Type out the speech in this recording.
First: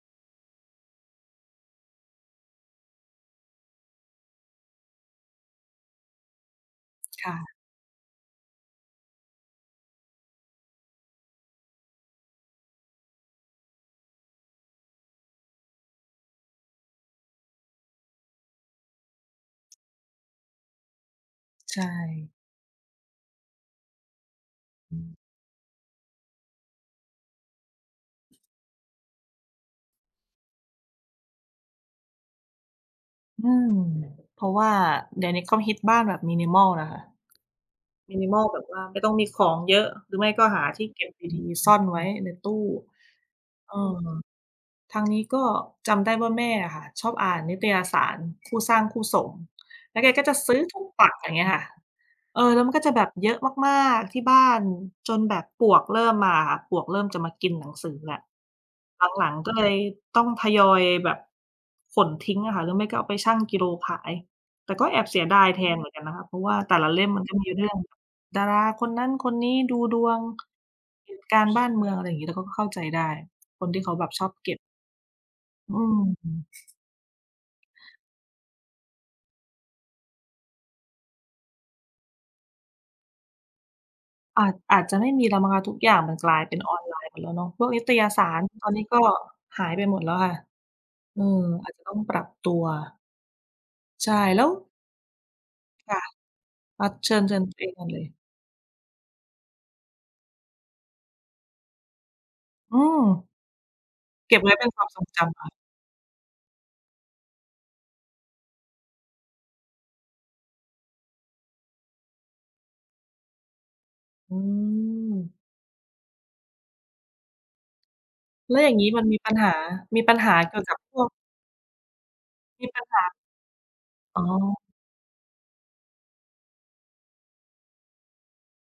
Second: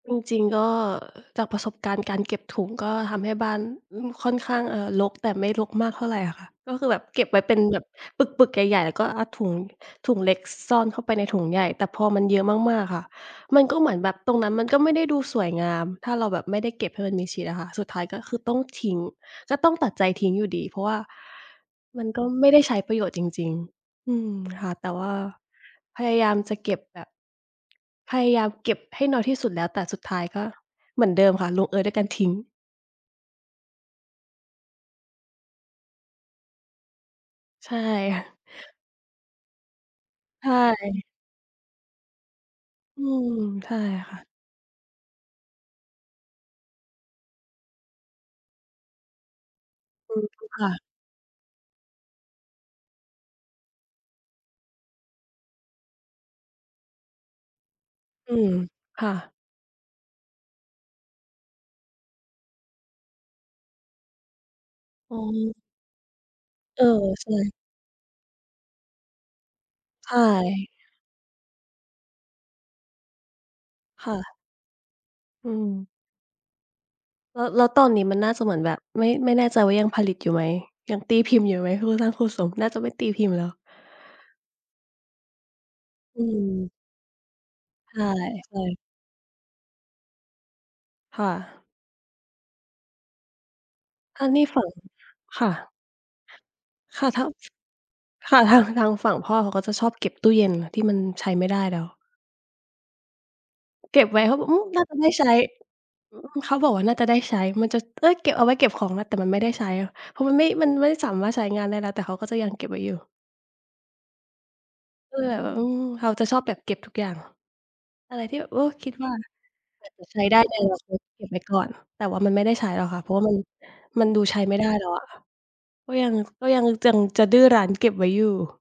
จริง ๆ ก็จากประสบการณ์การเก็บถุง ก็ทำให้บ้าน อืม ค่อนข้าง เอ่อ รก แต่ไม่รกมากเท่าไรอะค่ะ ก็คือแบบเก็คบ่ไว้เะ ป็นแบบปึก ๆ ใหญ่ ๆ แล้วก็เอา ถุง ถุงเล็ก ซ ซ่อนเข้าไปในถุงใหญ่ แต่พอมันเยอะมาก ๆ ค่ะ มันก็เหมือนแบบตรงนั้นมันก็ไม่ได้ดูสวยงาม ถ้าเราแบบไม่ได้เก็บให้มันมิดชิดอะค่ะ สุดท้ายก็คือต้องทิ้ง ก็ต้องตัดใจทิ้งอยู่ดี เพราะว่าใชมันก็่ ไม่ได้ใช้ประโยชน์จริง ๆ อืม ค่ะ แต่อว่ืม าพยายามจะเก็บแบบ พยายามเก็บให้น้อยที่สุดแล้ว แต่สุดท้ายก็เหมือนเดิมค่ะ ลงเอยด้วยการทิ้ง อืม เพราะว่าเดี๋ยวนี้เขาฮิตบ้านแบบ Minimal น่ะค่ะ ใช่ค่ะ Minimal แบบว่า ไม่ต้องมีของเยอะ หรือไม่กใช็หาที่เก่ ็บดี ๆ ซ่อนไว้ในตู้ อืม ใเชอ่อ ค่ะ ทางนี้ก็จำได้ว่า แม่อะค่ะชอบอ่านนิตยสารคู่สร้างคู่สม แล้วแกอืก็ม จะซื้อค่ะ ทุกปัก อะไรเงี้ยค่ะ เออ แล้วมันก็จะแบบเยอะมาก ๆ ที่บ้านจนแบบปลวกเริ่มมาค่ะ ปลวกเริ่มจะมากินหนังสือแหละ อืม ค่หลัะ ง ๆ ก็เลยต้องทยอยแบบขนทิ้งอะค่ะ หรือไม่ก็เอาไปชั่งกิโลขาย แต่ก็แอบอเ๋สียดายอ แทนเหมือนกันนะคะ เพราะว่าแต่เออ ละเล่มมัในชก็มี่ เรื่องดาราคนนั้นคนนี้ ดูดใชวง ่ เหตุการณ์การบ้านเมือง อะไรอย่างงี้ เราก็เข้าใจได้ คนที่เขาแบคบ่ชอบะ เก็บ อือืม ม แล้ว แล้วตอนนี้มันน่าเสมือนแบบ ไม่ ไม่แน่ใจว่ายังผลิตอยู่ไหม? ยังตีพิมพ์อยู่ไหม? คู่สร้างคู่สมน่าจะไม่ตีพิมพ์แล้ว อาจ อาจจะไม่มีแล้วมั้งคะ ทุกอย่างมัอนืกลายเป็นอม อนไลน์ไปแล้วเนาะ พวกนิตใยสารช่ ตอนนๆ ี้ก็หายไปหมดแล้วค่ะ อคื่ม ะ อาจจะต้องปรับตัว ใช่ อันนแลี้้ว ฝั่ง ค่ะ ค่ะ อา ค่เะ ชิทญ าง เชิญตัวเองก่อนเลย ค่ะ ทาง ทางฝั่งพ่อ เขาก็จะชอบเก็บตู้เย็นที่มันใช้ไม่ได้แล้ว อืม เก็บไว้เเขกา็บบอไก ว้อืเปม ็นคนว่าามจะทรไงด้จใช้ ำเหรอ? อืม เขาบอกว่าน่าจะได้ใช้ มันจะ เอ๊ย เก็บเอาไว้เก็บของนะ แต่มันไม่ได้ใช้ เพราะมันไม่ มันไม่สามารถใช้งานได้แล้ว แต่เขาก็จะยังเก็บไว้อยู่ อืก็เลยม แบบ อืม เขาจะชอบแบบเก็บทุกอย่าง อะไรที่แบบ แล้โอว้ อย่างงคี้ิดมัน ว่ามีปัญหา อาจมีจะปัใชญ้หไาด้ใเนกิดอจนาากคพตวก เก็บไว้ก่อน แต่ว่ามันไม่ได้มใชี้ปหรัอญกหค่ะ เพรา าะว่า มัน มันดอู๋ใช้ไอ ม่ได้แล้วอะค่ะ ก็ยัง ก็ยัง ยังจะดื้อรั้นเก็บไว้อยู่